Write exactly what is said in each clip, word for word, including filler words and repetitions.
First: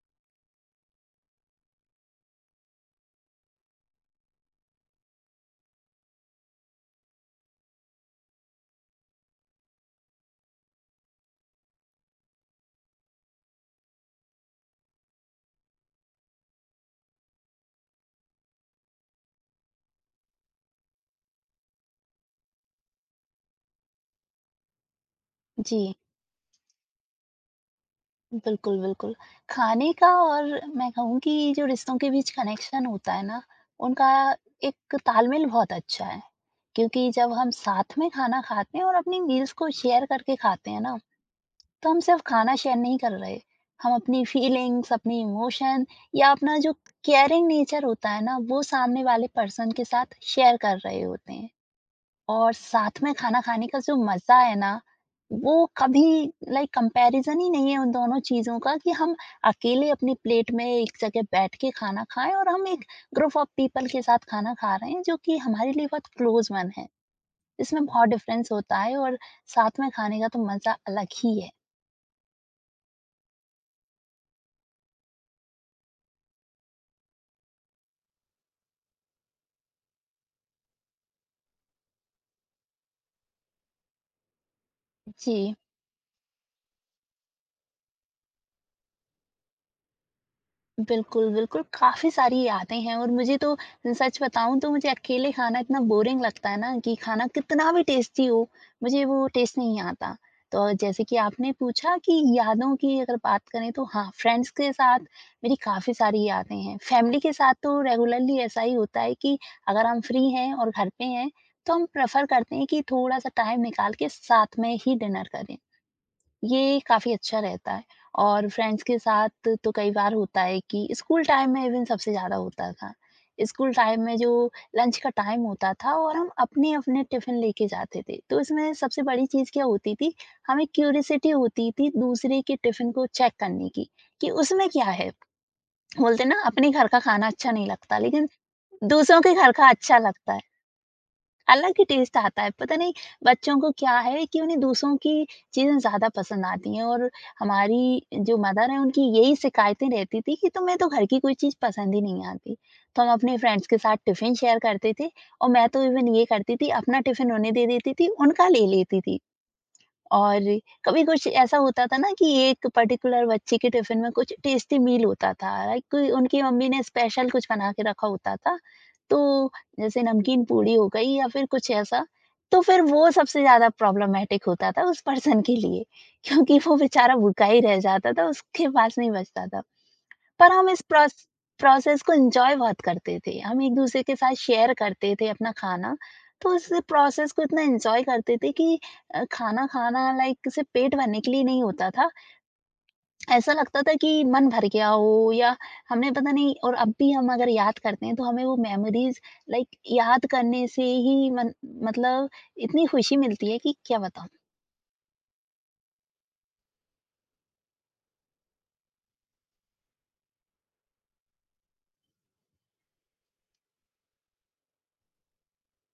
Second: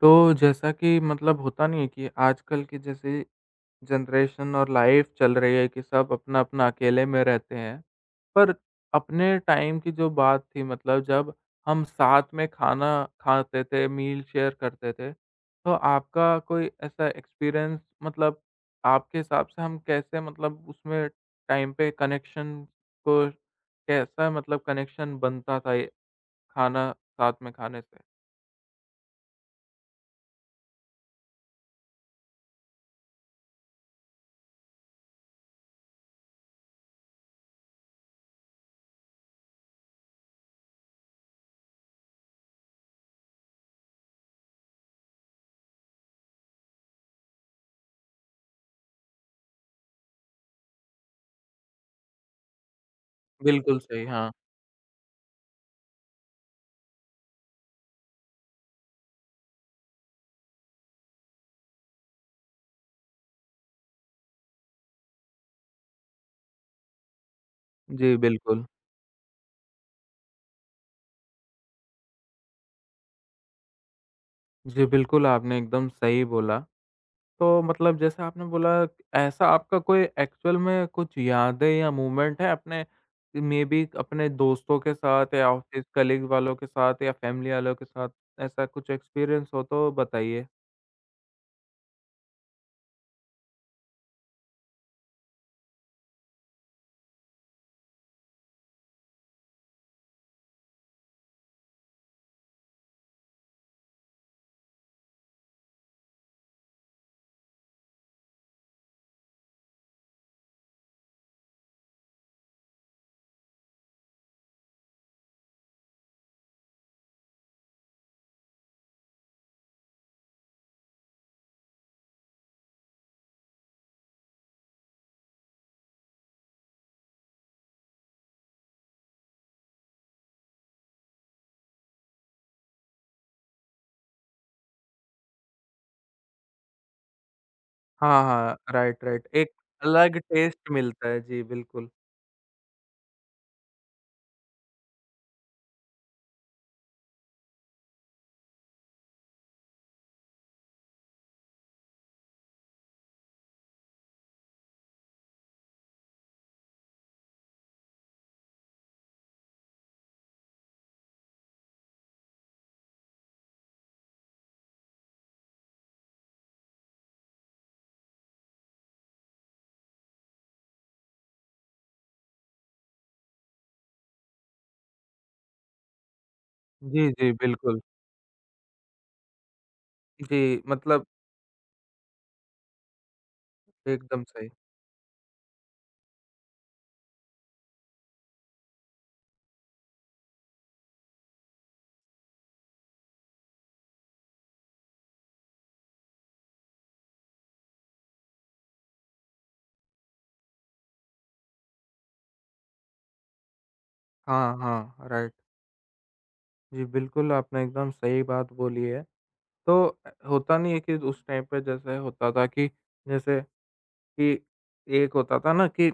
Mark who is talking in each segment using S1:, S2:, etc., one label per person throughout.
S1: तो जैसा कि मतलब होता नहीं है कि आजकल की जैसे जनरेशन और लाइफ चल रही है कि सब अपना-अपना अकेले में रहते हैं। पर अपने टाइम की जो बात थी मतलब जब हम साथ में खाना खाते थे, मील शेयर करते थे, तो आपका कोई ऐसा एक्सपीरियंस मतलब आपके हिसाब से हम कैसे मतलब उसमें टाइम पे कनेक्शन को कैसा मतलब कनेक्शन बनता था ये
S2: जी,
S1: खाना साथ में खाने से?
S2: बिल्कुल, बिल्कुल। खाने का और मैं कहूँ कि जो रिश्तों के बीच कनेक्शन होता है ना, उनका एक तालमेल बहुत अच्छा है। क्योंकि जब हम साथ में खाना खाते हैं और अपनी मील्स को शेयर करके खाते हैं ना, तो हम सिर्फ़ खाना शेयर नहीं कर रहे। हम अपनी फीलिंग्स, अपनी इमोशन या अपना जो केयरिंग नेचर होता है ना, वो सामने वाले पर्सन के साथ शेयर कर रहे होते हैं। और साथ में खाना खाने का
S1: बिल्कुल
S2: जो
S1: सही, हाँ।
S2: मज़ा है ना, वो कभी लाइक कंपैरिज़न ही नहीं है उन दोनों चीज़ों का कि हम अकेले अपनी प्लेट में एक जगह बैठ के खाना खाएँ और हम एक ग्रुप ऑफ पीपल के साथ खाना खा रहे हैं, जो कि हमारे लिए बहुत क्लोज़ वन है। इसमें बहुत
S1: जी,
S2: डिफ़रेंस
S1: बिल्कुल।
S2: होता है और साथ में खाने का तो मज़ा अलग ही है।
S1: जी, बिल्कुल, आपने एकदम सही बोला। तो मतलब जैसे आपने बोला ऐसा आपका कोई एक्चुअल में कुछ यादें या मूवमेंट है अपने मेबी अपने दोस्तों के साथ
S2: जी।
S1: या ऑफ़िस कलीग वालों के साथ या फैमिली वालों के साथ ऐसा कुछ एक्सपीरियंस हो तो बताइए?
S2: बिल्कुल, बिल्कुल, काफ़ी सारी यादें हैं और मुझे तो सच बताऊँ तो मुझे अकेले खाना इतना बोरिंग लगता है ना कि खाना कितना भी टेस्टी हो, मुझे वो टेस्ट नहीं आता। तो जैसे कि आपने पूछा कि यादों की अगर बात करें तो हाँ, फ्रेंड्स के साथ मेरी काफ़ी सारी यादें हैं। फैमिली के साथ तो रेगुलरली ऐसा ही होता है कि अगर हम फ्री हैं और घर पे हैं, तो हम प्रेफ़र करते हैं कि थोड़ा-सा टाइम निकाल के साथ में ही डिनर करें। ये काफ़ी अच्छा रहता है और फ्रेंड्स के साथ तो कई बार होता है कि स्कूल टाइम में इवन सबसे ज़्यादा होता था। स्कूल टाइम में जो लंच का टाइम होता था और हम अपने-अपने टिफ़िन लेके जाते थे। तो इसमें सबसे बड़ी चीज़ क्या होती थी, हमें क्यूरियोसिटी होती थी दूसरे के टिफ़िन को चेक करने की, कि उसमें क्या है? बोलते हैं ना अपने घर का खाना अच्छा नहीं लगता,
S1: हाँ,
S2: लेकिन
S1: हाँ, राइट,
S2: दूसरों
S1: राइट।
S2: के घर
S1: एक
S2: का अच्छा
S1: अलग
S2: लगता है।
S1: टेस्ट मिलता है। जी,
S2: अलग ही
S1: बिल्कुल।
S2: टेस्ट आता है। पता नहीं बच्चों को क्या है कि उन्हें दूसरों की चीज़ें ज़्यादा पसंद आती हैं और हमारी जो मदर हैं उनकी यही शिकायतें रहती थी कि तुम्हें तो घर की कोई चीज़ पसंद ही नहीं आती। तो हम अपने फ्रेंड्स के साथ टिफ़िन शेयर करते थे और मैं तो इवन ये करती थी अपना टिफ़िन उन्हें दे देती थी, उनका ले लेती थी। और कभी कुछ ऐसा होता था ना कि एक पर्टिकुलर बच्चे के टिफिन में कुछ टेस्टी मील होता था लाइक कोई उनकी मम्मी ने स्पेशल कुछ बना के रखा होता था। तो जैसे नमकीन पूड़ी हो गई या फिर कुछ ऐसा। तो फिर वो सबसे ज्यादा प्रॉब्लमेटिक होता था उस पर्सन के लिए क्योंकि वो
S1: जी,
S2: बेचारा
S1: जी,
S2: भूखा ही रह
S1: बिल्कुल।
S2: जाता था, उसके पास नहीं बचता था। पर
S1: जी,
S2: हम इस
S1: मतलब
S2: प्रोस प्रोसेस को एन्जॉय बहुत करते थे। हम एक-दूसरे के
S1: एकदम
S2: साथ
S1: सही।
S2: शेयर करते थे अपना खाना, तो उस प्रोसेस को इतना एन्जॉय करते थे कि अ, खाना खाना लाइक सिर्फ़ पेट भरने के लिए नहीं होता था। ऐसा लगता था कि मन भर गया हो या हमने पता नहीं, और अब भी हम अगर याद करते हैं तो हमें वो मेमोरीज़ लाइक याद करने से ही मन मतलब इतनी खुशी मिलती है कि क्या बताऊँ।
S1: हाँ, हाँ, राइट। जी, बिल्कुल, आपने एकदम सही बात बोली है। तो अ, होता नहीं है कि उस टाइम पे जैसे होता था कि जैसे कि एक होता था ना कि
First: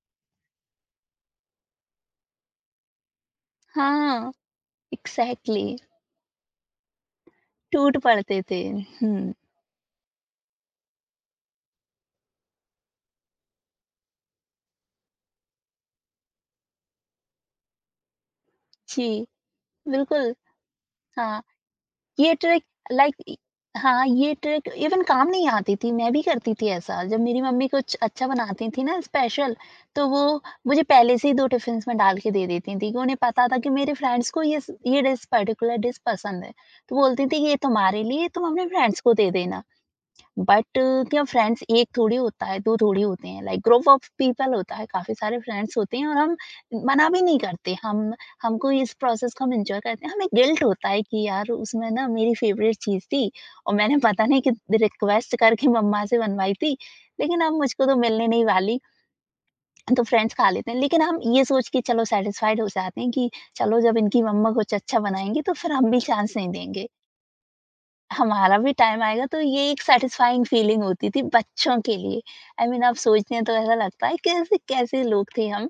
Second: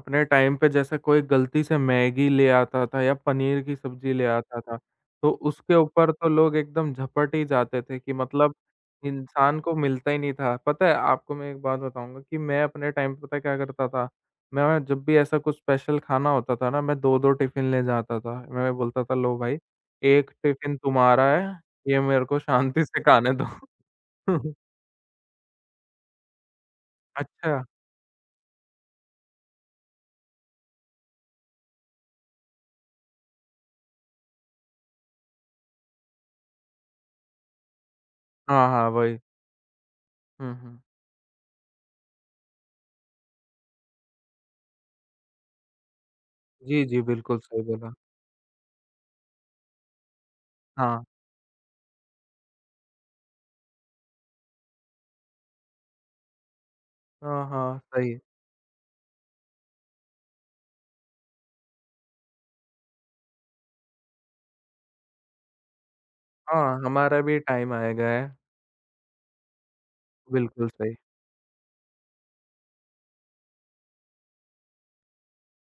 S1: अपने टाइम पे जैसे कोई गलती से मैगी ले आता था या पनीर की सब्जी ले
S2: हाँ,
S1: आता था, तो
S2: एग्ज़ैक्टली,
S1: उसके ऊपर तो लोग एकदम झपट ही जाते
S2: टूट
S1: थे कि
S2: पड़ते
S1: मतलब
S2: थे। हुँ,
S1: इंसान को मिलता ही नहीं था। पता है आपको मैं एक बात बताऊँगा कि मैं अपने टाइम पे पता है क्या करता था? मैं जब भी ऐसा कुछ स्पेशल खाना होता था ना, मैं दो-दो टिफ़िन ले जाता था। मैं
S2: जी,
S1: बोलता था लो भाई, एक
S2: बिल्कुल।
S1: टिफ़िन तुम्हारा
S2: हाँ।
S1: है, ये मेरे
S2: ये
S1: को
S2: ट्रिक
S1: शांति से
S2: लाइक
S1: खाने
S2: इ
S1: दो।
S2: हाँ, ये ट्रिक इवन काम नहीं आती थी, मैं भी करती थी ऐसा। जब मेरी
S1: अच्छा,
S2: मम्मी कुछ अच्छा बनाती थी ना स्पेशल, तो वो मुझे पहले से ही दो टिफ़िन्स में डाल के दे देती थीं कि उन्हें पता था कि मेरे फ्रेंड्स को ये स ये डिश, पर्टिकुलर डिश पसंद है। तो बोलती थीं, "ये तुम्हारे लिए, तुम अपने
S1: हाँ, हाँ,
S2: फ्रेंड्स को
S1: वही।
S2: दे देना।"
S1: हुँ,
S2: बट
S1: हुँ।
S2: क्या फ्रेंड्स एक थोड़ी होता है, दो थोड़ी होते हैं, लाइक ग्रुप ऑफ पीपल होता है, काफ़ी सारे फ्रेंड्स होते हैं और हम
S1: जी, जी,
S2: मना भी नहीं
S1: बिल्कुल सही
S2: करते,
S1: बोला।
S2: हम हमको इस प्रोसेस को हम एन्जॉय करते हैं, हमें गिल्ट होता है
S1: हाँ।
S2: कि यार उसमें ना मेरी फेवरेट चीज़ थी और मैंने पता नहीं कि रिक्वेस्ट करके मम्मा से बनवाई थी, लेकिन
S1: हाँ,
S2: अब
S1: हाँ,
S2: मुझको तो
S1: सही। है।
S2: मिलने नहीं वाली, तो फ्रेंड्स खा लेते हैं। लेकिन हम ये सोच के चलो सैटिस्फाइड हो जाते हैं कि चलो जब इनकी मम्मा कुछ अच्छा बनाएँगी तो फिर हम भी चांस नहीं
S1: हाँ,
S2: देंगे।
S1: हमारा भी टाइम आएगा है।
S2: हमारा भी टाइम आएगा, तो ये एक सैटिस्फाइंग
S1: बिल्कुल
S2: फीलिंग
S1: सही।
S2: होती थी बच्चों के लिए। आई I मीन अब सोचते हैं तो ऐसा लगता है कैसे कैसे लोग थे हम।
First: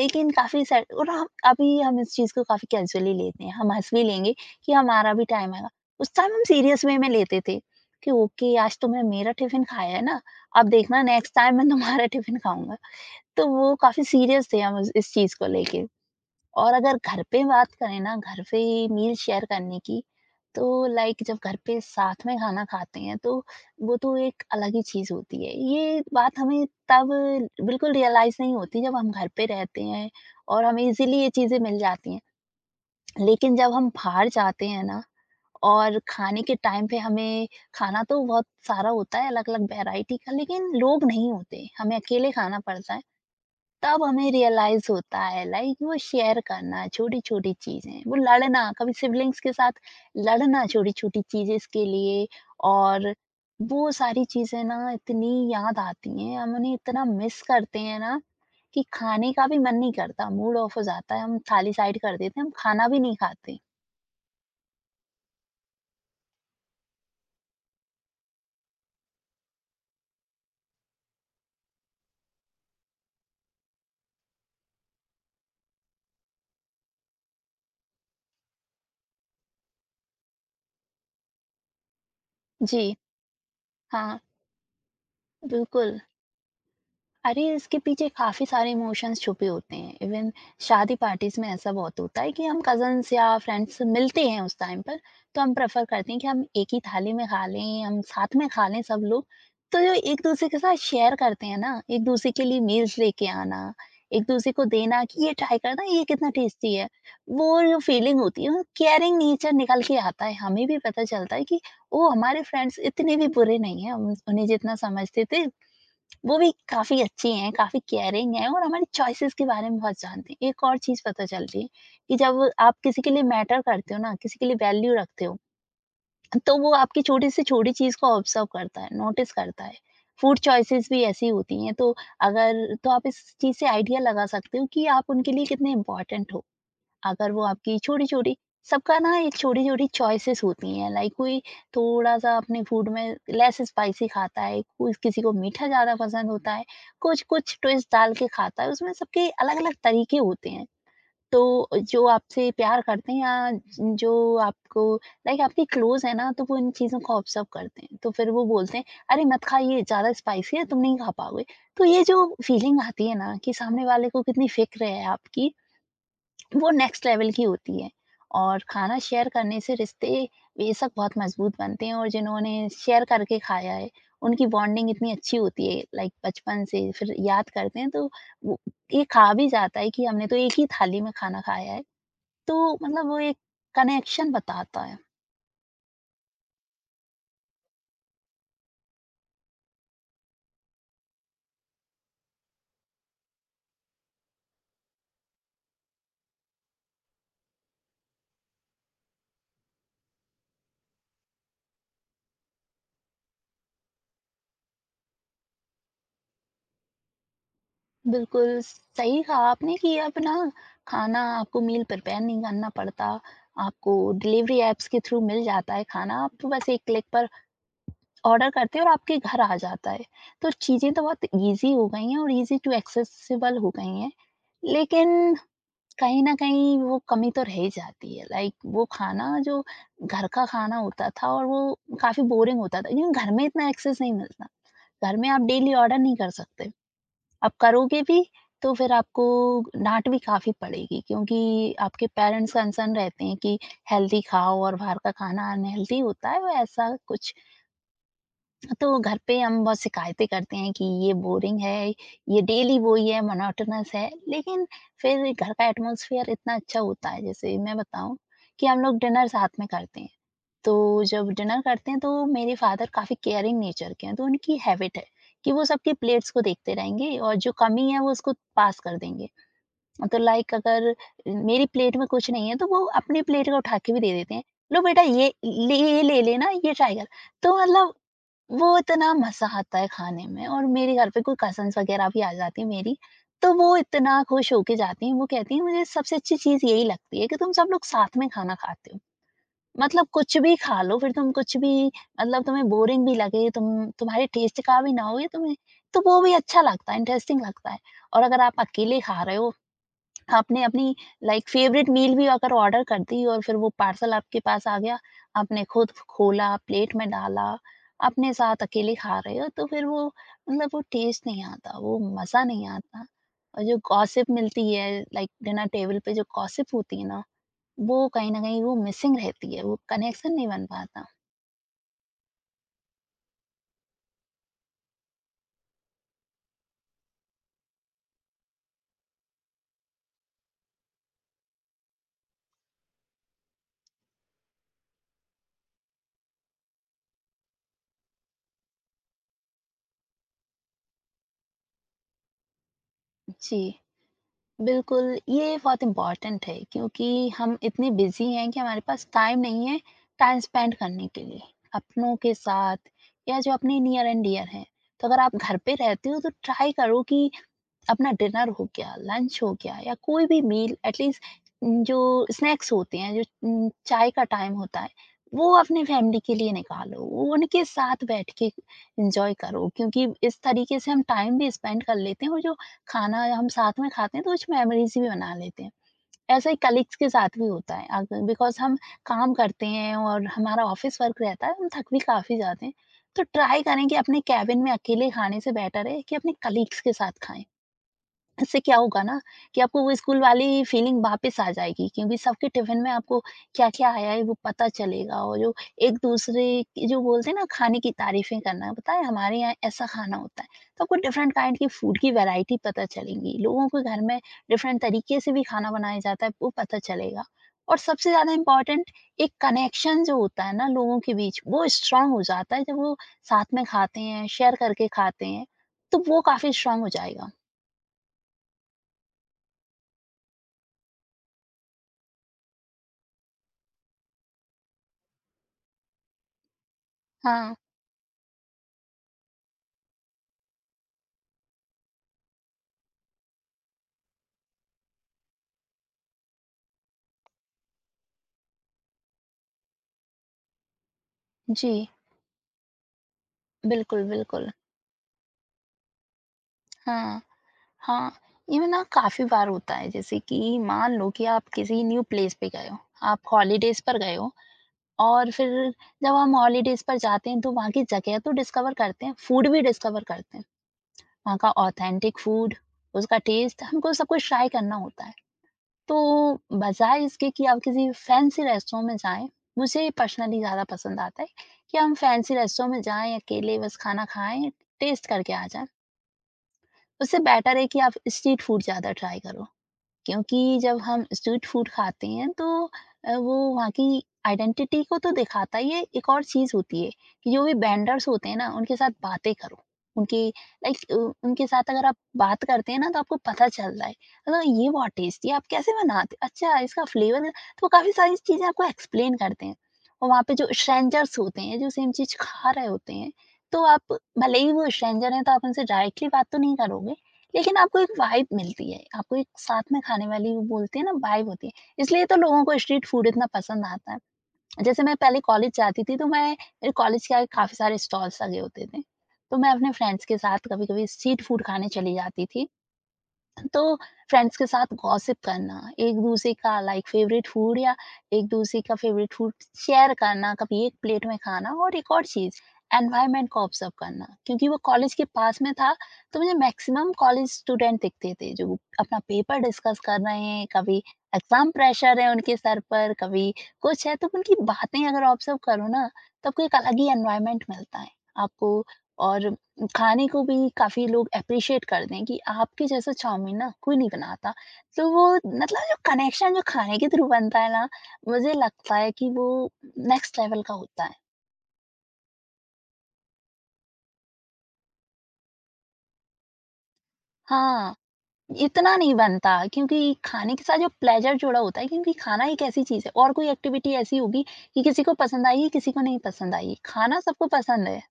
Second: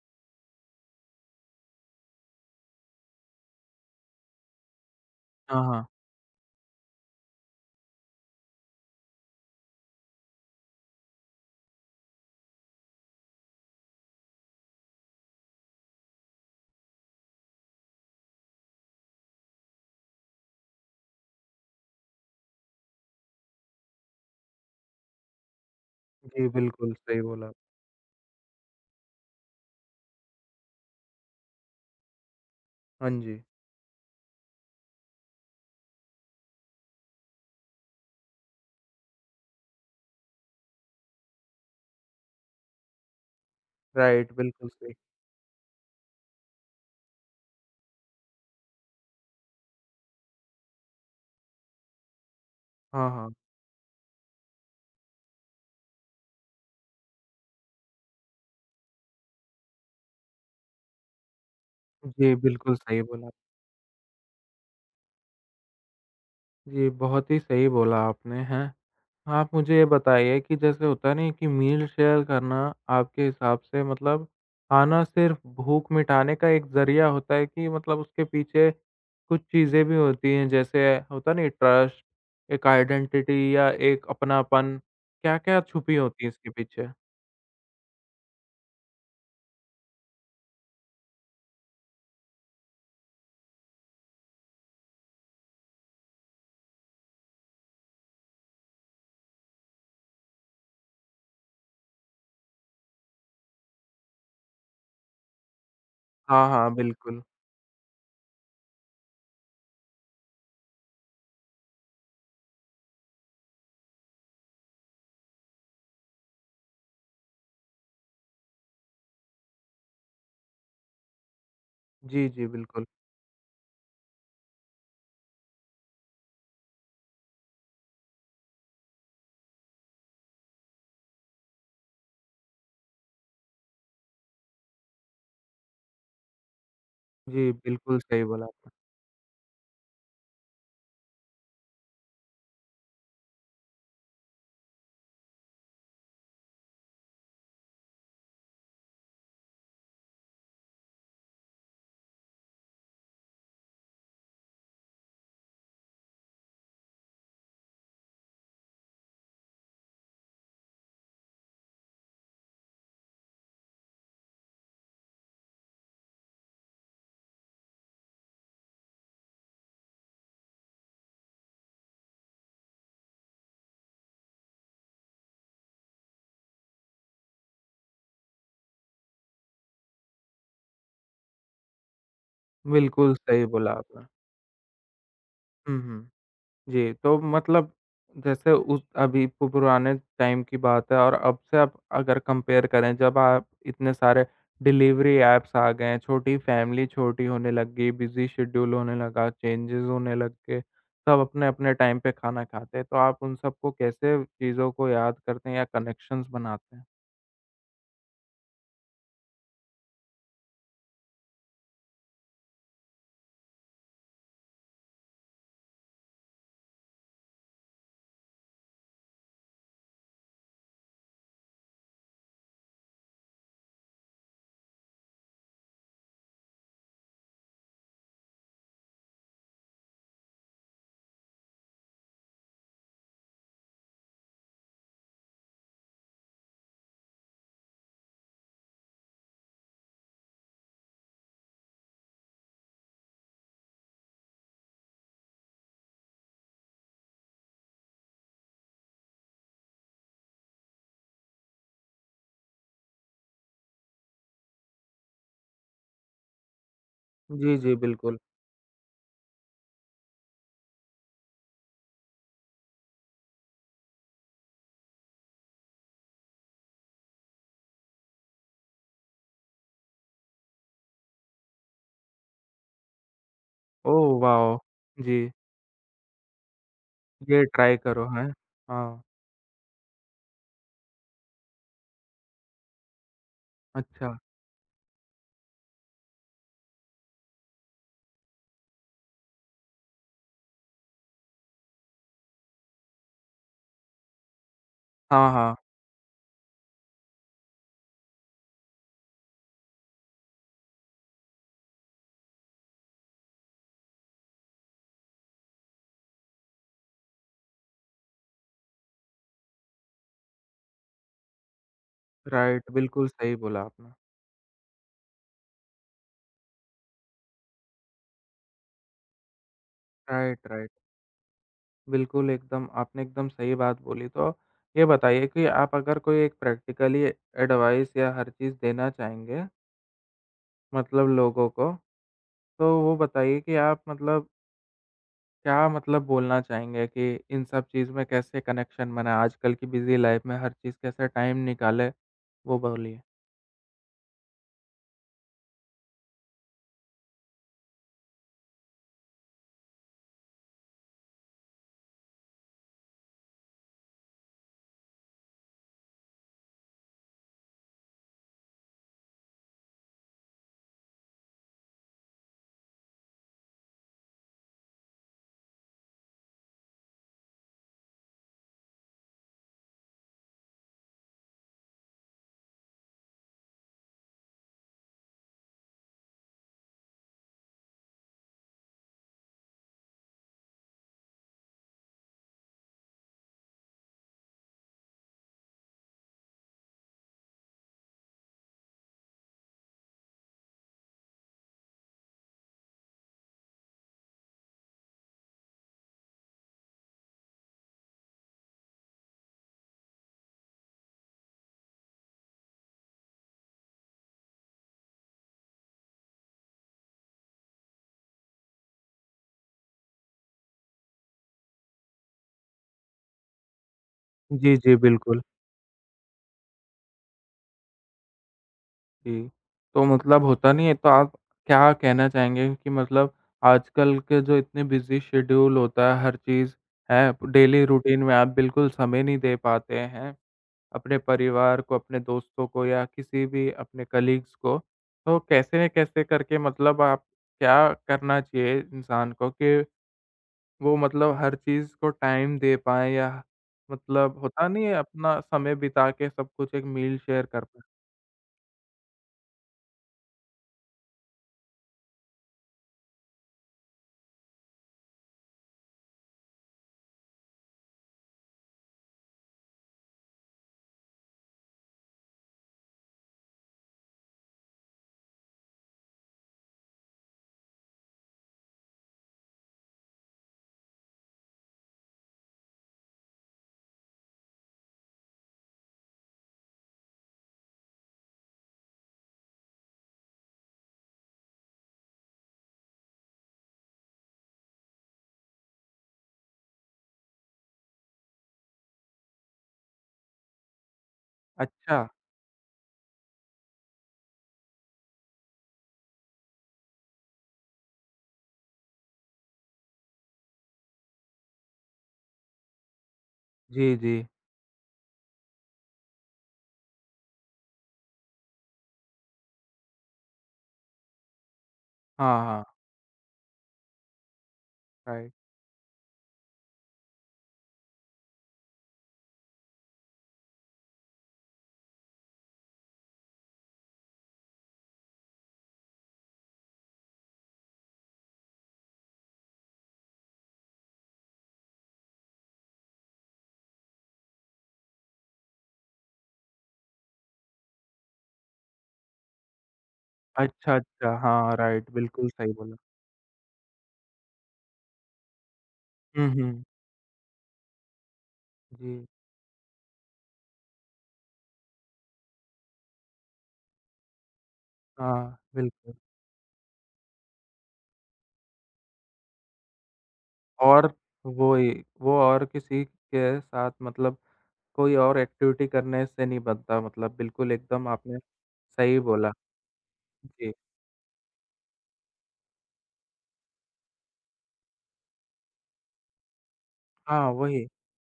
S2: लेकिन काफ़ी सै और हम अभी हम इस चीज़ को काफ़ी कैज़ुअली लेते हैं। हम हँस भी लेंगे कि हमारा भी टाइम
S1: हाँ,
S2: आएगा।
S1: हाँ।
S2: उस टाइम हम सीरियस वे में लेते थे कि ओके, आज तुमने मेरा टिफ़िन खाया है ना, अब देखना नेक्स्ट टाइम मैं तुम्हारा टिफ़िन खाऊँगा। तो वो काफ़ी सीरियस थे हम इस इस चीज़ को लेके। और अगर घर पे बात करें ना, घर पे मील शेयर करने की, तो लाइक जब घर पे साथ में खाना खाते हैं तो वो तो एक अलग ही चीज होती है। ये बात
S1: जी,
S2: हमें
S1: बिल्कुल
S2: तब
S1: सही बोला।
S2: बिल्कुल रियलाइज नहीं होती जब हम घर पे रहते हैं और हमें इजीली ये चीजें मिल जाती हैं।
S1: हाँ जी।
S2: लेकिन जब हम बाहर जाते हैं ना, और खाने के टाइम पे हमें खाना तो बहुत सारा होता है अलग अलग वैरायटी का, लेकिन लोग नहीं होते, हमें अकेले खाना पड़ता है, तब हमें
S1: राइट, बिल्कुल
S2: रियलाइज
S1: सही।
S2: होता है लाइक वो शेयर करना, छोटी-छोटी चीज़ें, वो लड़ना कभी सिबलिंग्स के साथ, लड़ना छोटी-छोटी चीज़ें इसके लिए।
S1: हाँ,
S2: और
S1: हाँ।
S2: वो सारी चीज़ें ना इतनी याद आती हैं, हम उन्हें इतना मिस करते हैं ना कि खाने का भी मन नहीं करता, मूड ऑफ हो जाता है, हम थाली साइड कर
S1: जी,
S2: देते हैं, हम
S1: बिल्कुल
S2: खाना भी
S1: सही
S2: नहीं
S1: बोला।
S2: खाते।
S1: जी, बहुत ही सही बोला आपने, हैं। आप मुझे ये बताइए कि जैसे होता नहीं है कि मील शेयर करना आपके हिसाब से मतलब खाना सिर्फ़ भूख मिटाने का एक ज़रिया होता है कि मतलब उसके पीछे कुछ चीज़ें भी होती हैं, जैसे होता नहीं ट्रस्ट, एक
S2: जी,
S1: आइडेंटिटी या एक
S2: हाँ,
S1: अपनापन, क्या-क्या छुपी
S2: बिल्कुल।
S1: होती है इसके पीछे?
S2: अरे, इसके पीछे काफ़ी सारे इमोशंस छुपे होते हैं। इवन शादी पार्टीज में ऐसा बहुत होता है कि हम कजन्स या फ्रेंड्स मिलते हैं उस टाइम पर। तो हम प्रेफर करते हैं कि हम एक ही थाली में खा लें, हम साथ में खा लें सब लोग। तो जो एक दूसरे के साथ शेयर करते हैं ना, एक दूसरे के लिए मील्स लेके आना, एक दूसरे को देना कि ये ट्राई करना ये कितना
S1: हाँ, हाँ,
S2: टेस्टी है,
S1: बिल्कुल।
S2: वो जो फीलिंग होती है, वो केयरिंग नेचर निकल के आता है, हमें भी पता चलता है कि ओ, हमारे फ्रेंड्स इतने भी बुरे नहीं है हम उन्हें जितना समझते थे, वो भी काफ़ी अच्छी हैं, काफ़ी केयरिंग हैं और हमारी चॉइसेस के बारे में बहुत जानती हैं। एक और चीज़ पता चलती है कि
S1: जी,
S2: जब
S1: जी,
S2: आप
S1: बिल्कुल।
S2: किसी के लिए मैटर करते हो ना, किसी के लिए वैल्यू रखते हो, तो वो आपकी छोटी से छोटी चीज़ को ऑब्ज़र्व करता है, नोटिस करता है। फूड चॉइसेस भी ऐसी होती हैं, तो अगर तो आप इस चीज़ से आइडिया लगा सकते हो कि आप उनके लिए कितने इम्पोर्टेंट हो। अगर वो
S1: जी,
S2: आपकी
S1: बिल्कुल सही
S2: छोटी-छोटी,
S1: बोला आपने।
S2: सबका ना एक छोटी-छोटी चॉइसेस होती हैं, लाइक कोई थोड़ा-सा अपने फूड में लेस स्पाइसी खाता है, कोई किसी को मीठा ज़्यादा पसंद होता है, कुछ कुछ ट्विस्ट डाल के खाता है, उसमें सबके अलग-अलग तरीके होते हैं। तो जो आपसे प्यार करते हैं या जो आपको लाइक आपके क्लोज़ है ना, तो वो इन चीज़ों को ऑब्ज़र्व करते हैं। तो फिर वो बोलते हैं, "अरे मत खा ये ज़्यादा स्पाइसी है, तुम नहीं खा पाओगे।" तो ये जो फीलिंग आती है ना कि सामने वाले को कितनी फ़िक्र है आपकी, वो नेक्स्ट लेवल की होती है। और खाना शेयर करने से रिश्ते बेशक बहुत मजबूत बनते हैं, और जिन्होंने शेयर करके खाया है उनकी बॉन्डिंग इतनी अच्छी होती है लाइक बचपन से फिर याद करते हैं तो वो ये खा भी जाता है कि हमने तो एक ही थाली में खाना खाया है, तो मतलब
S1: बिल्कुल
S2: वो एक
S1: सही बोला आपने।
S2: कनेक्शन बताता है।
S1: हुँ, हुँ। जी, तो मतलब जैसे उस अभी पु पुराने टाइम की बात है और अब से आप अगर कंपेयर करें जब आप इतने सारे डिलीवरी ऐप्स आ गए हैं, छोटी फैमिली छोटी होने लग गई, बिज़ी शेड्यूल होने लगा, चेंजेज़ होने लग गए, सब अपने-अपने टाइम पे खाना खाते हैं, तो आप उन सबको कैसे चीज़ों को याद करते हैं या कनेक्शंस बनाते हैं?
S2: बिल्कुल सही कहा आपने कि अब ना, खाना आपको मील प्रिपेयर नहीं करना पड़ता, आपको डिलीवरी एप्स के थ्रू मिल जाता है खाना, आप तो बस एक क्लिक पर ऑर्डर करते हैं और आपके घर आ जाता है। तो चीज़ें तो बहुत ईज़ी हो गई हैं और ईज़ी टू एक्सेसिबल हो गई हैं। लेकिन कहीं न कहीं वो कमी तो रह ही जाती है। लाइक वो खाना जो घर का खाना होता था और वो काफ़ी बोरिंग होता था क्योंकि घर में इतना एक्सेस नहीं मिलता। घर में आप डेली ऑर्डर नहीं कर सकते। आप करोगे भी तो फिर आपको डाँट भी काफ़ी पड़ेगी, क्योंकि आपके पेरेंट्स कंसर्न रहते हैं कि हेल्दी खाओ और बाहर का खाना अनहेल्दी होता है, वो ऐसा कुछ। तो घर पे हम बहुत शिकायतें करते हैं कि ये बोरिंग है, ये डेली वही है, मोनोटोनस है, लेकिन फिर घर का एटमॉस्फेयर इतना अच्छा होता है, जैसे
S1: जी, जी,
S2: मैं बताऊँ
S1: बिल्कुल।
S2: कि हम लोग डिनर साथ में करते हैं। तो जब डिनर करते हैं तो मेरे फादर काफ़ी केयरिंग नेचर के हैं, तो उनकी हैबिट है कि वो सबकी प्लेट्स को देखते रहेंगे और जो कमी है वो उसको पास कर देंगे। तो लाइक अगर मेरी प्लेट में कुछ नहीं है तो वो अपनी प्लेट को उठा के भी
S1: ओह
S2: दे देते हैं।
S1: वाओ!
S2: लो बेटा,
S1: जी,
S2: ये ले, ये ले लेना, ये ट्राई कर।
S1: ये
S2: तो
S1: ट्राई
S2: मतलब
S1: करो, हैं?
S2: वो
S1: हाँ,
S2: इतना मज़ा आता है खाने में और मेरे घर पे कोई कज़िन्स वग़ैरह भी आ जाती हैं मेरी, तो वो
S1: अच्छा।
S2: इतना खुश होके जाती हैं, वो कहती हैं मुझे सबसे अच्छी चीज़ यही लगती है कि तुम सब लोग साथ में खाना खाते हो। मतलब कुछ भी खा लो फिर तुम कुछ भी मतलब तुम्हें बोरिंग भी लगे, तुम तुम्हारे टेस्ट का भी ना हो ये
S1: हाँ,
S2: तुम्हें,
S1: हाँ,
S2: तो वो भी अच्छा लगता है, इंटरेस्टिंग लगता है। और अगर आप अकेले खा रहे हो, आपने अपनी लाइक फेवरेट मील भी अगर ऑर्डर कर दी और फिर वो पार्सल आपके पास आ गया, आपने खुद खोला, प्लेट में डाला, अपने साथ अकेले खा रहे हो, तो फिर वो मतलब वो टेस्ट नहीं आता, वो मज़ा नहीं
S1: राइट,
S2: आता।
S1: बिल्कुल सही बोला
S2: और जो
S1: आपने।
S2: गॉसिप मिलती है लाइक डिनर टेबल पे जो गॉसिप होती है ना, वो कहीं न कहीं वो मिसिंग रहती है, वो कनेक्शन
S1: राइट,
S2: नहीं बन
S1: राइट।
S2: पाता।
S1: बिल्कुल, एकदम आपने एकदम सही बात बोली। तो ये बताइए कि आप अगर कोई एक प्रैक्टिकली एडवाइस या हर चीज़ देना चाहेंगे मतलब लोगों को, तो वो बताइए कि आप मतलब क्या मतलब बोलना चाहेंगे कि इन सब चीज़ में कैसे कनेक्शन बनाएँ? आजकल की बिज़ी लाइफ़ में हर चीज़ कैसे टाइम निकालें? वो बोलिए।
S2: जी। बिल्कुल, ये बहुत इम्पोर्टेंट है क्योंकि हम इतने बिज़ी हैं कि हमारे पास टाइम नहीं है टाइम स्पेंड करने के लिए, अपनों के साथ या जो अपने नियर एंड डियर हैं। तो अगर आप घर पे रहते हो तो ट्राई करो कि अपना डिनर हो गया, लंच हो गया या कोई भी मील, एटलीस्ट जो स्नैक्स होते हैं, जो उम, चाय का टाइम होता है, वो अपनी फैमिली के लिए निकालो, वो उनके साथ बैठ के एन्जॉय करो क्योंकि इस तरीके से हम टाइम भी स्पेंड कर लेते हैं और जो खाना हम साथ में खाते हैं, तो कुछ मेमोरीज़ भी बना लेते हैं। ऐसा ही कलीग्स के साथ भी होता है अग बिकॉज़ हम काम करते हैं और हमारा ऑफ़िस वर्क रहता है, हम थक भी काफ़ी जाते हैं। तो ट्राई करें कि अपने केबिन में अकेले खाने से बेटर है कि अपने कलीग्स के साथ खाएँ। इससे क्या होगा ना कि आपको वो स्कूल वाली फीलिंग वापस आ जाएगी क्योंकि सबके टिफिन में आपको क्या-क्या आया है वो पता चलेगा और जो एक-दूसरे की जो बोलते हैं ना, खाने की तारीफ़ें करना, पता है हमारे यहाँ ऐसा खाना होता है। तो आपको डिफरेंट काइंड की फूड की वैराइटी पता चलेंगी। लोगों के घर में डिफरेंट तरीके से भी खाना बनाया जाता है वो पता चलेगा। और सबसे ज़्यादा इम्पोर्टेंट एक कनेक्शन जो होता है ना लोगों के बीच, वो स्ट्रॉन्ग हो जाता है जब वो साथ में खाते हैं, शेयर
S1: जी, जी,
S2: करके
S1: बिल्कुल।
S2: खाते हैं, तो वो काफ़ी स्ट्रॉन्ग हो जाएगा।
S1: जी, तो मतलब होता नहीं है तो आप क्या कहना चाहेंगे कि मतलब आजकल के जो इतने बिज़ी शेड्यूल होता है हर चीज़ है,
S2: हाँ।
S1: डेली रूटीन में आप बिल्कुल समय नहीं दे पाते हैं अपने परिवार को, अपने दोस्तों को या किसी भी अपने कलीग्स को, तो कैसे न कैसे करके मतलब आप क्या करना चाहिए इंसान को कि वो मतलब हर चीज़
S2: जी,
S1: को टाइम दे पाएँ या
S2: बिल्कुल,
S1: मतलब होता
S2: बिल्कुल।
S1: नहीं है अपना समय बिता के सब कुछ एक मील
S2: हाँ,
S1: शेयर कर पाएँ?
S2: हाँ, ये ना काफ़ी बार होता है जैसे कि मान लो कि आप किसी न्यू प्लेस पे गए हो, आप हॉलिडेज़ पर गए हो और फिर जब हम हॉलिडेज़ पर जाते हैं तो वहाँ की जगह तो डिस्कवर करते हैं, फूड भी डिस्कवर करते हैं। वहाँ का ऑथेंटिक फूड, उसका टेस्ट हमको सब कुछ ट्राई करना होता है। तो बजाए इसके कि आप किसी फैंसी रेस्टोरेंट में जाएँ, मुझे पर्सनली ज़्यादा पसंद आता है कि हम फैंसी रेस्टोरेंट में जाएँ, अकेले बस खाना खाएँ, टेस्ट करके आ जाएँ। उससे बेटर है कि आप स्ट्रीट फूड ज़्यादा ट्राई करो क्योंकि जब हम स्ट्रीट फूड खाते हैं तो अ, वो वहाँ की आइडेंटिटी को तो दिखाता ही है, एक और चीज़ होती है कि जो भी वेंडर्स होते हैं ना, उनके साथ बातें करो। उनके लाइक उनके साथ
S1: अच्छा,
S2: अगर आप बात करते हैं ना तो आपको पता चल रहा है मतलब ये बहुत टेस्टी है, आप कैसे बनाते, अच्छा इसका फ्लेवर, तो काफ़ी सारी चीज़ें आपको एक्सप्लेन करते हैं। और वहाँ पे जो स्ट्रेंजर्स होते हैं जो सेम चीज़ खा रहे होते हैं, तो
S1: जी,
S2: आप
S1: जी।
S2: भले ही वो स्ट्रेंजर हैं तो आप उनसे डायरेक्टली बात तो नहीं करोगे, लेकिन आपको एक वाइब मिलती है, आपको एक साथ में खाने वाली वो बोलते हैं ना वाइब होती है, इसलिए तो
S1: हाँ,
S2: लोगों
S1: हाँ,
S2: को स्ट्रीट फूड इतना पसंद आता है। जैसे मैं
S1: राइट।
S2: पहले कॉलेज जाती थी तो मैं, मेरे कॉलेज के आगे काफ़ी सारे स्टॉल्स लगे होते थे, तो मैं अपने फ्रेंड्स के साथ कभी-कभी स्ट्रीट फूड खाने चली जाती थी। तो फ्रेंड्स के साथ गॉसिप करना, एक-दूसरे का लाइक फ़ेवरेट फूड या एक-दूसरे का फ़ेवरेट फूड शेयर करना, कभी एक प्लेट में खाना और एक और चीज़, एनवायरनमेंट को ऑब्ज़र्व करना। क्योंकि वो कॉलेज के पास में था, तो मुझे मैक्सिमम कॉलेज स्टूडेंट दिखते थे, जो अपना पेपर डिस्कस कर रहे हैं,
S1: अच्छा,
S2: कभी
S1: अच्छा, हाँ,
S2: एग्ज़ाम
S1: राइट,
S2: प्रेशर
S1: बिल्कुल
S2: है
S1: सही
S2: उनके
S1: बोला।
S2: सर पर, कभी कुछ है, तो उनकी बातें अगर ऑब्ज़र्व करो ना,
S1: हुँ,
S2: तो आपको
S1: हुँ,
S2: एक अलग ही एनवायरनमेंट मिलता है। आपको
S1: जी,
S2: और खाने को भी काफ़ी लोग एप्रिशिएट कर दें कि आपके जैसा चाउमीन ना कोई नहीं बनाता। तो वो
S1: हाँ,
S2: मतलब
S1: बिल्कुल
S2: जो कनेक्शन जो खाने के थ्रू बनता है ना, मुझे लगता है कि वो नेक्स्ट लेवल का
S1: और
S2: होता है।
S1: वही वो और किसी के साथ मतलब कोई और एक्टिविटी करने से नहीं बनता मतलब बिल्कुल एकदम
S2: हाँ,
S1: आपने
S2: इतना
S1: सही
S2: नहीं
S1: बोला।
S2: बनता क्योंकि
S1: जी,
S2: खाने के साथ जो प्लेज़र जुड़ा होता है, क्योंकि खाना एक ऐसी चीज़ है और कोई एक्टिविटी ऐसी होगी कि किसी को पसंद आएगी, किसी को नहीं पसंद आएगी। खाना
S1: हाँ,
S2: सबको
S1: वही।
S2: पसंद है,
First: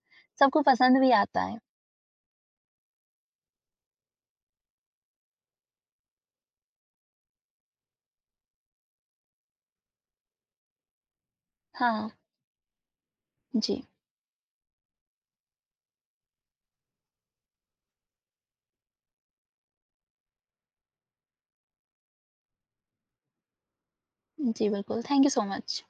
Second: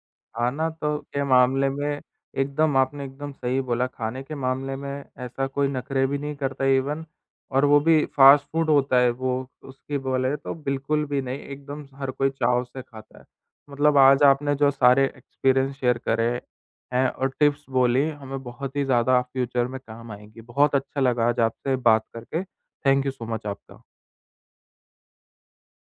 S2: सबको
S1: खाना तो
S2: पसंद भी
S1: के
S2: आता है।
S1: मामले में एकदम आपने एकदम सही बोला, खाने के मामले में ऐसा कोई नखरे भी नहीं करता इवन और वो भी फ़ास्ट फ़ूड होता है वो, उसकी बोले तो बिल्कुल भी नहीं, एकदम
S2: हाँ,
S1: हर कोई चाव से खाता है।
S2: जी।
S1: मतलब आज आपने जो सारे एक्सपीरियंस शेयर करे हैं और टिप्स बोली, हमें बहुत ही ज़्यादा फ्यूचर में काम आएँगी। बहुत अच्छा लगा आज आपसे बात करके। थैंक यू सो मच आपका।
S2: जी, बिल्कुल। Thank you so much.